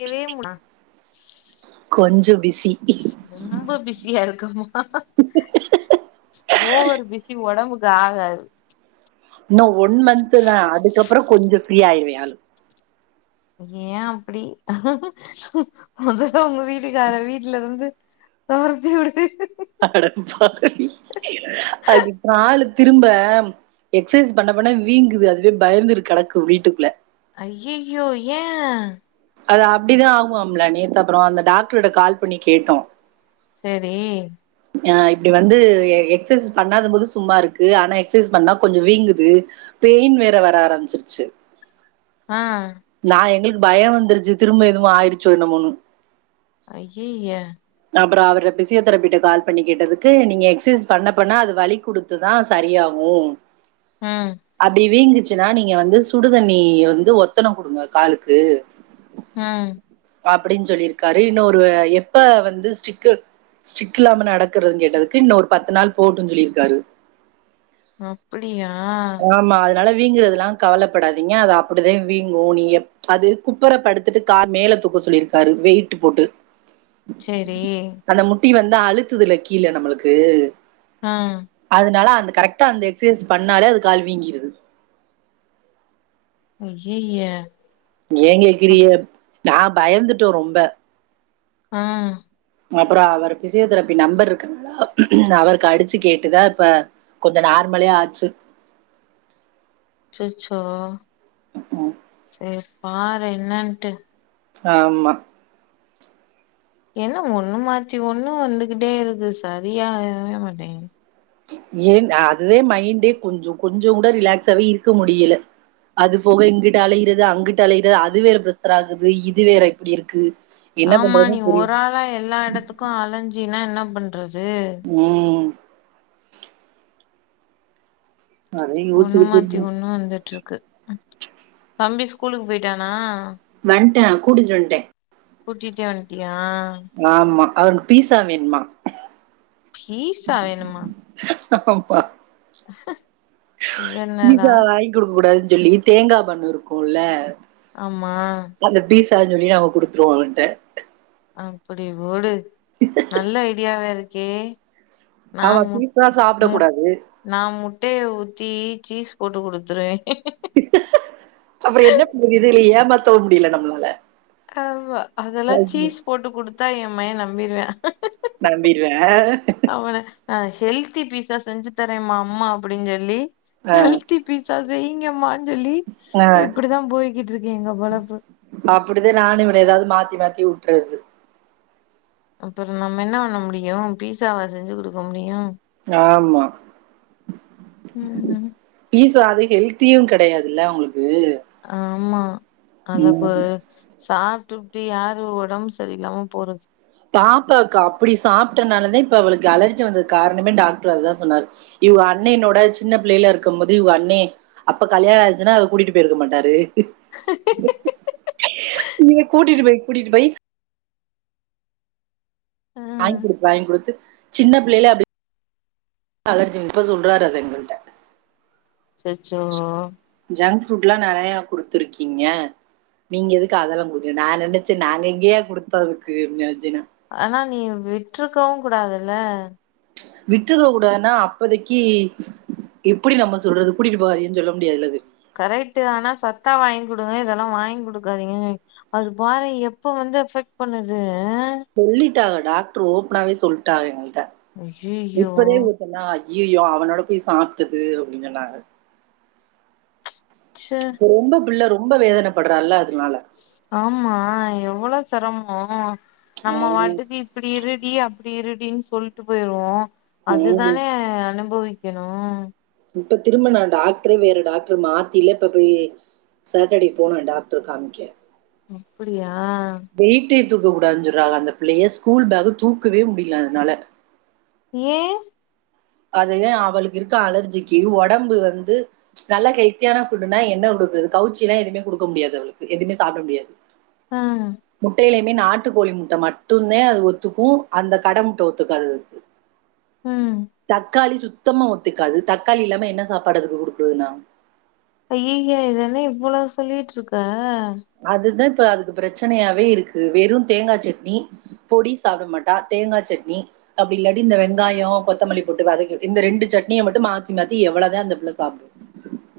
கெவே மு கொஞ்சம் பிஸி ரொம்ப பிஸியா இருக்கமா ஓவரு பிசி ஒடம்புக்கு ஆகாது இன்னு ஒன் மந்த் தா அதுக்கப்பறோ கொஞ்ச ஃப்ரீ ஆயிருவே ஆளு ஏ அப்டி மொதல்ல உங்க வீட்டுக்கார வீட்லருந்து தொரத்தி உடு அடபாவி அடி ஒரு ஆளு திரும்ப எக்ஸ்சைஸ் பண்ண பண்ண வீங்குது அதுவே பயந்துரு கெடக்கு வீட்டுக்குள்ள அய்யய்யோ ஏ அது அப்டி தா ஆகுமாம்லா நேத்து அப்பறோ அந்த டாக்டர்ட கால் பண்ணி கேட்டோ சேரி ஆ இப்டி வந்து எக்சைஸ் பண்ணாத போது சும்மா இருக்கு ஆனா எக்சசைஸ் பண்ணா கொஞ்ச வீங்குது பெயின் வேற வர ஆரம்பிச்சிருச்சு ஆ நா எங்களுக்கு பயம் வந்துருச்சு திரும்ப எதுவு ஆயிடுச்சோ என்னமோணு ஐய்யய்ய அப்பறோ அவர் பிசியோதெரபிட்ட கால் பண்ணி கேட்டதுக்கு நீங்க எக்சசைஸ் பண்ண பண்ண அது வலி குடுக் இது தா சரியாவு அ அப்டி வீங்குச்சுன்னா நீங்க வந்து சுடு தண்ணி வந்து ஒத்தணம் குடுங்க காலுக்கு அ அப்டின்னு சொல்லியிருக்காரு இன்னொரு எப்ப வந்து ஸ்டிக்கு ஸ்டிக் இல்லாம நடக்கறது கேட்டதுக்கு இன்னு ஒரு பத்து நாள் போட்டுன்னு சொல்லிருக்காரு அப்டியா ஆமா அதனால வீங்குறதெலா கவலப்படாதீங்க அது அப்டிதா வீங்கு நீ எப் அது குப்பர படுத்துட்டு கால் மேல தூக்க சொல்லியிருக்காரு வெயிட்டு போட்டு சேரி அந்த முட்டி வந்து அழுத்துது இல்ல கீழ நம்மளுக்கு அ அதனால அந்த கரெக்டா அந்த எக்சசைஸ் பண்ணாலே அது கால் வீங்கிருது ஐய்யயே ஏ கேக்றிய நா பயந்துட்டோ ரொம்ப ஆ அப்பறோ அவர் பிசியோதெரபி நம்பர் இருக்கங்களா அவருக்கு அடிச்சு கேட்டுதா இப்ப கொஞ்ச நார்மலே ஆச்சு அச்சச்சோ ம். சேரி பாரு என்னன்ட்டு ஆமா என்ன ஒண்ணு மாத்தி ஒண்ணு வந்துகிட்டே இருக்கு சரியாவே மாட்டேங் ஏ அதுவே மைண்டே கொஞ்ச கொஞ்சோ கூட ரிலாக்ஸாவே இருக்க முடியல அது போக இங்கிட்டு அலையறது அங்கிட்டு அலையறது அது வேற பிரெஸர் ஆகுது இது வேற இப்டி இருக்கு என்ன ஆமா பண்றதுன்னு நீ புரியல. ஒரு ஆளா எல்லா எடத்துக்கும் அலஞ்சீனா என்ன பண்றது ம் அதே ஒண்ணு யோசிச்சுக்கிட்டு இருந்தேன். மாத்தி ஒண்ணு வந்துட்ருக்கு தம்பி ஸ்கூலுக்கு போயிட்டானா வந்ட்ட கூட்டிட் வந்ட்ட கூட்டிட்டே வந்ட்டியா ஆமா அவனுக் பீஸா வேணுமா பீஸா வேணும்மா அப்பா அஹ பீசா வாய்ங் குடுக்க கூடாதுன் சொல்லி தேங்கா பண்ணு இருக்கும்ல ஆமா அந்த பீசான் சொல்லி நாங்க குடுத்துருவோம் அவன்ட்ட அப்படி போடு நல்ல ஐடியாவ இருக்கே நா ஆமா முட் பீஸா சாப்பிட முட் கூடாது நா முட்டைய ஊத்தி சீஸ் போட்டு குடுத்துருவே அப்புறம் என்ன பண்றது இதுயில ஏமாத்தவும் முடியல நம்பளால ஆமா அதெல்லா சீஸ் போட்டு குடுத்தா என் மைய நம்பிருவா நம்பிருவா அவன அ ஹெல்த்தி பீஸா செஞ்சு தரேம்மா அம்மா அப்படின் சொல்லி ஆ, ஹெல்த்தி பீசா செய்ங்கம்மா சொல்லி ஆ. இப்படித்தா போய்கிட்ருக்கு எங்க பொழப்பு அப்படிதா நானும் இவன எதாவ்து மாத்தி மாத்தி விட்றது அப்புறம் நம்ம என்ன பண்ண முடியும் பீஸாவா செஞ்சு குடுக்க முடியும் ஆமா ம் பிஸ்சா அது ஹெல்த்தியும் கெடயாதுல அவுங்ளுக்கு ஆமா அதக்கு சாப்ட்டு விப்ட்டு யாரு ஒடம்பு சரியில்லாம போறது சாப்டுவாக்க அப்படி சாப்ட்டனாலதா இப்ப அவளுக்கு அலர்ஜி வந்த காரணமே டாக்டர் அதா சொன்னாரு இவ அண்ணயனோட சின்ன பிள்ளையில இருக்கும் போது இவ அண்ணெ அப்ப கல்யாணம் ஆய்ச்சுன்னா அத கூட்டிட்டு போயிருக்க மாட்டாரு ஹ நீங்க கூட்டிட்டு போய் கூட்டிட்டு போய் ஆ வாய்ங் குடுத்து வாய்ங் குடுத்து சின்ன பிள்ளைல அப்படி [inaudible] அலர்ஜி இப்ப சொல்றாரு அத எங்கள்ட்ட ச்சச்சோ ஜங்க் ஃபுட்லா நெறையா குடுத்துருக்கீங்க நீங்க எதுக்கு அதல்லா குடுத்தீங்க நா நெனச்சே நாங்க எங்கயா குடுத்த அதுக்குன் நெனச்ச நா ஆனா நீ விட்ருக்கவும் கூடாதுல்ல விட்ருக்க கூடாதுன்னா அப்போதைக்கி எப்படி நம்ப சொல்றது கூட்டிட்டு போகாதீங்கன் சொல்ல முடியாதுல இது கரெக்ட்டு ஆனா சத்தா வாய்ங் குடுங்க இதெல்லா வாய்ங் குடுக்காதீங்க அது பாரே எப்ப வந்து எஃபெக்ட் பண்ணுது சொல்லிட்டாங்க டாக்ட்ரு ஓப்பனாவே சொல்ட்டாங்க எங்கள்ட்ட ஐயையோ இப்பவே எப் பின்னா ஐய்யிய்யோ அவனோட போய் சாப்ட்டுது அப்டின் சொன்னாங்க ச்சே இப்ப ரொம்ப புள்ள ரொம்ப வேதனைப்பட்றால்ல அதனால ஆமா எவ்வளோ செரமோ நம்ம உம், வாட்டுக்கு இப்புடி இருடி அப்புடி இருடின்னு சொல்லிட்டு போயிருவோ உம். அதுதானே அனுபவி க்கணு இப்ப திரும்ப நா டாக்டரே வேற டாக்டர் மாத்தில இப்ப போயி சாட்டர்டே போனே டாக்டரு காமிக்க அப்புடியா வெயிட்டே தூக்க கூடாதுன் சொல்றாக அந்த பிள்ளைய ஸ்கூல் பேக் தூக்கவே முடியலயா அதுனால ஏயே அதுதா அவளுக்கு இருக்க அலர்ஜிக்கு ஒடம்பு வந்து நல்ல ஹெல்தியான ஃபுட்டுன்னா என்ன குடுக்கறது கவுச்சில்லா எதுவுமே குடுக்க முடியாது அவளுக்கு எதுவுமே சாப்ட முடியாது ஆ முட்டையிலையுமே நாட்டு கோழி முட்ட மட்டுதே அது ஒத்துக்கு அந்த கட முட்ட ஒத்துக்காது அதுக்கு ம் தக்காளி சுத்தமா ஒத்துக்காது தக்காளி இல்லாம என்ன சாப்பாடு குடுக்குறது அதுக்கு நா ஐய்யய்ய இதென்ன இவ்ளோ சொல்லிட்டு இருக்க அதுதா இப்ப அதுக்கு பிரச்சனையாவே இருக்கு வெறு தேங்கா சட்னி பொடி சாப்ட மாட்டா தேங்கா சட்னி அப்டி இல்லாடி இந்த வெங்காயோ கொத்தமல்லி போட்டு வதக்கி இந்த ரெண்டு சட்னிய மட்டு மாத்தி மாத்தி எவ்ளோவுதா அந்த புள்ள சாப்புடு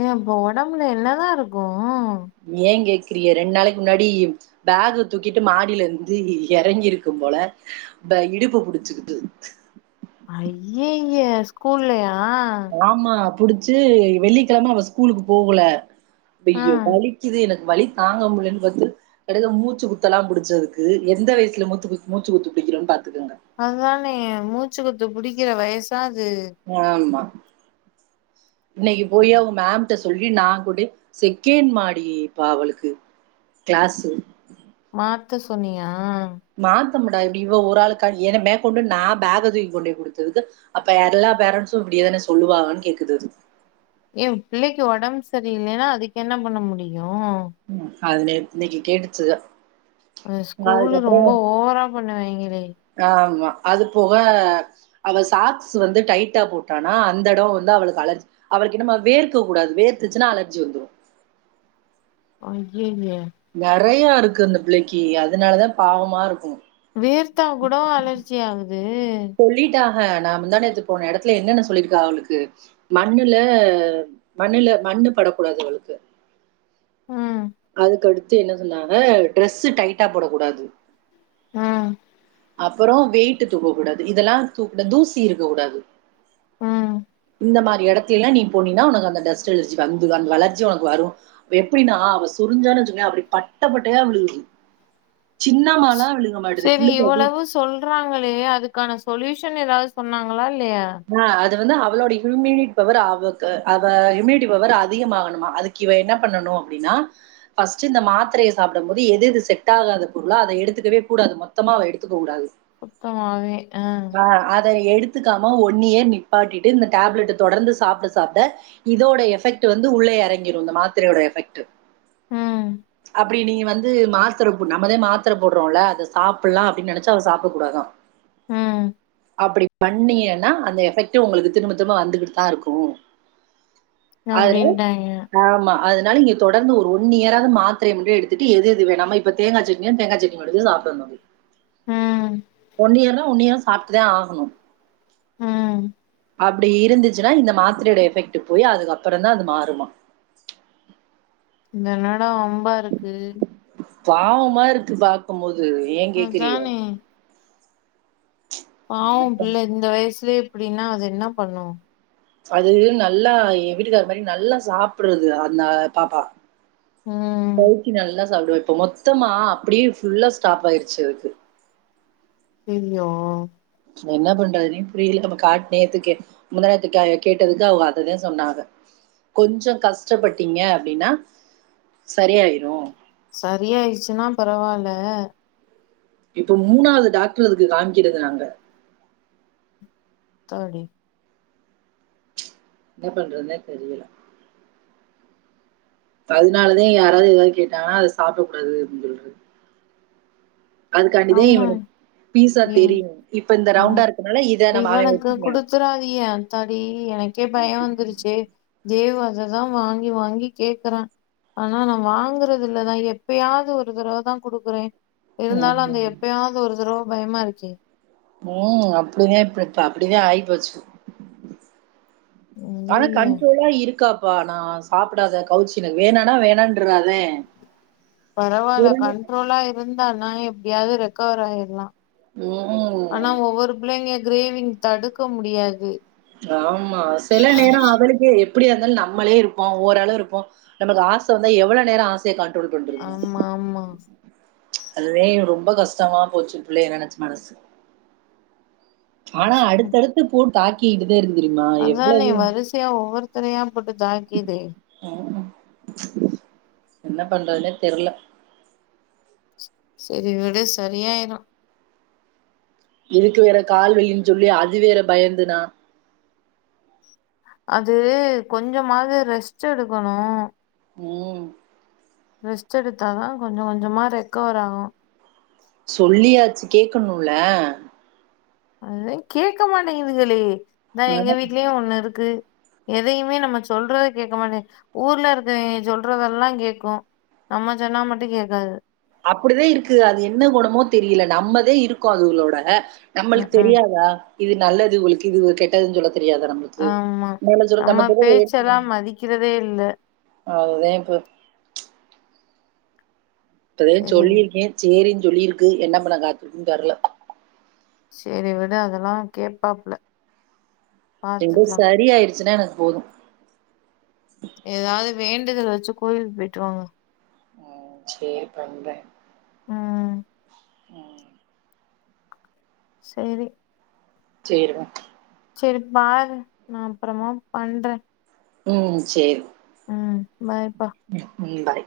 ஏ அப்போ ஒடம்புல என்ன தா இருக்கு ஏ கேக்குறீக ரெண்டு நாளைக்கு முன்னாடி பேகு தூக்கிட்டு மாடியில இருந்து எறங்கி இருக்கு போல பே இடுப்பு புடிச்சிக்கிட்டு அய்யய்ய ஸ்கூல்லயா ஆமா புடிச்சி வெள்ளிக்கெழம அவ ஸ்கூலுக்கு போகல ஆ ஐயோ வலிக்கிது எனக்கு வலி தாங்க முடியலன்னு கத்து எடையில மூச்சி குத்தெல்லா புடிச்சி அதுக்கு எந்த வயசுல மூத்து மூச்சு குத்து புடிக்குறோன்னு பாத்துக்கோங்க அதான மூச்சு குத்து புடிக்கிற வயசா அது ஆமா இன்னைக்கி போயி அவுங்க மேம் கிட்ட சொல்லி நா கூட செகேண்ட் மாடிப்பா அவளுக்கு கிளாஸ் மாத்த சொன்னியா மாத்தமுடாது இப்டி இவ ஒரு ஆளுக்கா என்ன மேற் கொண்டு போக தூக்கி கொண்டே குத்ததுக்கு அப்ப எல்லா பேரண்ட்ஸு இப்டியே தான சொல்லுவாங்கன்னு கேக்குது அது ஏ பிள்ளைக்கு ஓடம்பு செரியில்லைனா அதுக்கு என்ன பண்ண முடியு ம் கால்ல இன்னைக்கி கேட்டுச்சி ந்த ஸ்கூலு ரொம்ப ஓவரா பண்ணுவாங்களே ஆமா அது போக அவே சாக்ஸ் வந்து டைட்டா போட்டானா அந்த ஏடோ வந்து அவளுக்கு அலர்ஜி அவளுக்கு என்னமோ வேர்க்க கூடாது வேர்த்துச்சின்னா அலர்ஜி வந்துரு அய்யய்ய நெறைய இருக்கு இந்த பிள்ளைக்கு அதனாலதா பாவமா இருக்கு வேர்த்தா கூட வா அலர்ஜி ஆகுது சொல்லிட்டாக நா முந்தா நேத்து போன எடத்துல என்னென்ன சொல்லி இருக்காங்க அவளுக்கு மண்ணுல மண்ணுல மண்ணு படக்கூடாது அவளுக்கு ம் அதுக்கடுத்து என்ன சொன்னாங்க ட்ரெஸ் டைட்டா போடக்கூடாது ஆ அப்றோ வெயிட்டு தூக்க கூடாது இதெல்லா தூக்க தூசி இருக்க கூடாது ம் இந்த மாரி எடத் திலா நீ போனினா உனக் அந்த டஸ்ட் அலர்ஜி வந்துதா அந்த அலர்ஜி உனக்கு வரு எப்டின்னா அவ சொரிஞ்சான் வெச்சுக்யே அப்படி பட்ட பட்டையா விழுகுது சின்னமாலா விழுது செரி இவ்வளவு சொல்றாங்களே அதுக்கான சொல்யூஷன் எதாவது சொன்னாங்களா இல்லையா ஆ அது வந்து அவளோட இம்யுன் பவர் அவக்கு அவ இம்யுனிட்டி பவர் அதிகமாகணுமா அதுக்கு இவ என்ன பண்ணணு அப்டின்னா ஃபஸ்ட் இந்த மாத்திரைய சாப்டும் போது எது எது செட் ஆகாத பொருளோ அத எடுத்துக்கவே கூடாது மொத்தமா அவ எடுத்துக்க கூடாது சுத்தமாவே ஆ ஆ அத நீ எடுத்துக்காம ஒன் இயர் நிப்பாட்டிட்டு இந்த டேப்லெட்ட தொடர்ந்து சாப்ட சாப்ட இதோட எஃபெக்ட் வந்து உள்ளே எறங்கிரு இந்த மாத்திரையோட எஃபெக்ட்டு ம் அப்டி நீ வந்து மாத்தர போ நம்மதா மாத்திர போடுறோல அத சாப்பல்லா அப்டின் நெனைச்சு அவ சாப்ட கூடாதா ம் அப்படி பண்ணிங்கனா அந்த எஃபெக்ட்டு உங்களுக்கு திரும்ப திரும்ப வந்துகிட்தா இருக்கு அதனா அப்டின்ட்டாய்ங்க ஆமா அதனால எப் தொடர்ந்து ஒரு ஒன் இயராது மாத்திரைய மட்டு எடுத்துட்டு எதெது வேணாமோ இப்ப தேங்கா சட்னினா தேங்கா சட்னி மட்டுந்தா சாப்டனு ம் ஒன்னியர்னா ஒன்னியரா சாப்ட்டுதே ஆகணு ம் அப்டி இருந்துச்சுனா இந்த மாத்தரையோட எஃபெக்ட் போய் அதுக்கப்புறந்தா அது மாறுமா இது என்னடா வம்பா இருக்கு பாவமா இருக்கு பாக்கம்போது ஏ கேக்கறிக அதானே பாவம் என்னப்பா பிள்ள இந்த வயசுலயே இப்டின்னா அது என்ன பண்ணு அது நல்லா எ வீட்டுக்காரு மாரி நல்லா சாப்பறது அந்த பாப்பா ம் கவுத்தி நல்லா சாப்டுவ இப்ப மொத்தமா அப்படியே ஃபுல்லா ஸ்டாப் ஆயிருச்சு அதுக்கு ஐயயோ என்ன பண்றதுனே புரியல நம்ம காட்னேத்துக்க முந்தாநேத்து கே கேட்டதுக்கு அவங்க அததே சொன்னாக கொஞ்ச கஷ்டப்பட்டிங்க அப்டின்னா சரியாயிரு சரியாயிருச்சுன்னா பரவால்ல இப்ப மூணாவது டாக்டர் அதுக்கு காமிக்கிறது நாங்க தோழி என்ன பண்றதுனே தெரியல அதனாலதே யாராவது ஏதாவது கேட்டாங்கன்னா அத சாப்பிட கூடாதுன்னு சொல்றது அதுக்காண்டிதே ஆமா இவனுக் பீஸா இவ் தெரியு இப்ப இந்த ரவுண்டா இருக்கனால இத நம்ம அவ வெச்சிக்லா குடுத்துறாதிங்க ஆத்தாடி எனக்கே பய வந்துருச்சு இதே மாதிரிதா வாங்கி வாங்கி கேக்கறா ஆனா நா வாங்கறதில்லதா எப்பயாது ஒரு தடவதா குடுக்குறே இருந்தாலு அந்த ம் எப்பயாது ஒரு தடவ பயமா இருக்கே ம் அப்டிதே இப்ப இப்ப அப்டிதே ஆயிப்போச்சு ஆனா ஐயைய கண்ட்ரோலா இருக்கா அப்பா நா சாப்பிடாத கௌச்சி இல்ல வேணானா வேணான்ட்றதே பரவால கண்ட்ரோலா இருந்தானா எப்டியாது ரெக்கவர் ஆயிர்லா ம் ஆனா ஒவ்வொரு புள்ளைங்க கிரேவிங் தடுக்க முடியாது ஆமா செல அ நேரோ அவளுக்கே அப்டியா இருந்தாலு நம்மளே இருப்போ ஓரள இருப்போ நமக்கு ஆச வந்து எவ்ளோ நேரோ ஆசைய கண்ட்ரோல் பண்றதுங்க ஆமா ஆமா அதுவே எனக் ரொம்ப கஷ்டமா போச்சு புள்ளைய நெனச்சு மனசு ஆனா கஷ்டம் அடுத்தடுத்து போட்டு தாக்கிட்டுதே இருந்து தெரிமா எவ்ளவு சையா ஒவ்வொருத்தரையா போட்டு தாக்கிதே ம் என்ன பண்றதுனே தெர்ல செரி விடு சரியாயிரு இதுக்கு வேற கால்வலினு சொல்லி அது வேற பயந்து நா அது கொஞ்சமாது ரெஸ்ட் எடுக்குணு ம் ரெஸ்ட் எடுத்தாதா கொஞ்ச கொஞ்சமா ரெக்கவர் ஆவு சொல்லியாச்சு கேக்கணுல்ல அது தே கேக்க மாட்டேங்குதுகளே இந்தா எங்க ம். வீட்லயு ஒன்னு இருக்கு எதையுமே நம்ம சொல்றத கேக்க மாட்டது ஊர்ல இருக்கவங்க சொல்றதெல்லா கேக்கு நம்ம சொன்னா மட்டு கேக்காது அப்டி தா இருக்கு அது என்ன கொணமோ தெரில நம்மதே இருக்கோ அதுங்களோட ம் நம்மளுக் ம் தெரியாதா இது நல்லது உங்குளுக்கு இது கெட்டதுன்னு சொல்ல தெரியாதா நம்ளுக் ஆமா நம்ம பேச்ச தா மதிக்கிறதே இல்ல அதுதே இப்ப இப்பதே சரி சொல்லிருக்கே சேரின்னு சொல்லிருக்கு என்ன பண்ண காத்துருக்குன் தெர்ல செரி விடு அதெல்லா கேப்பாப்புல ரெண்டு சரி ஆயிருச்சுன்னா எனக்கு போது எதாது வேண்டுதல் வச்சு கோயிலுக் போயிட்டு வாாங்க சேரி பண்றே ம் ம் செரி சேரி டா சேரி பாரு நா அப்பறமா பண்றே ம் சேரி ம் பாய் பா ம் பாய்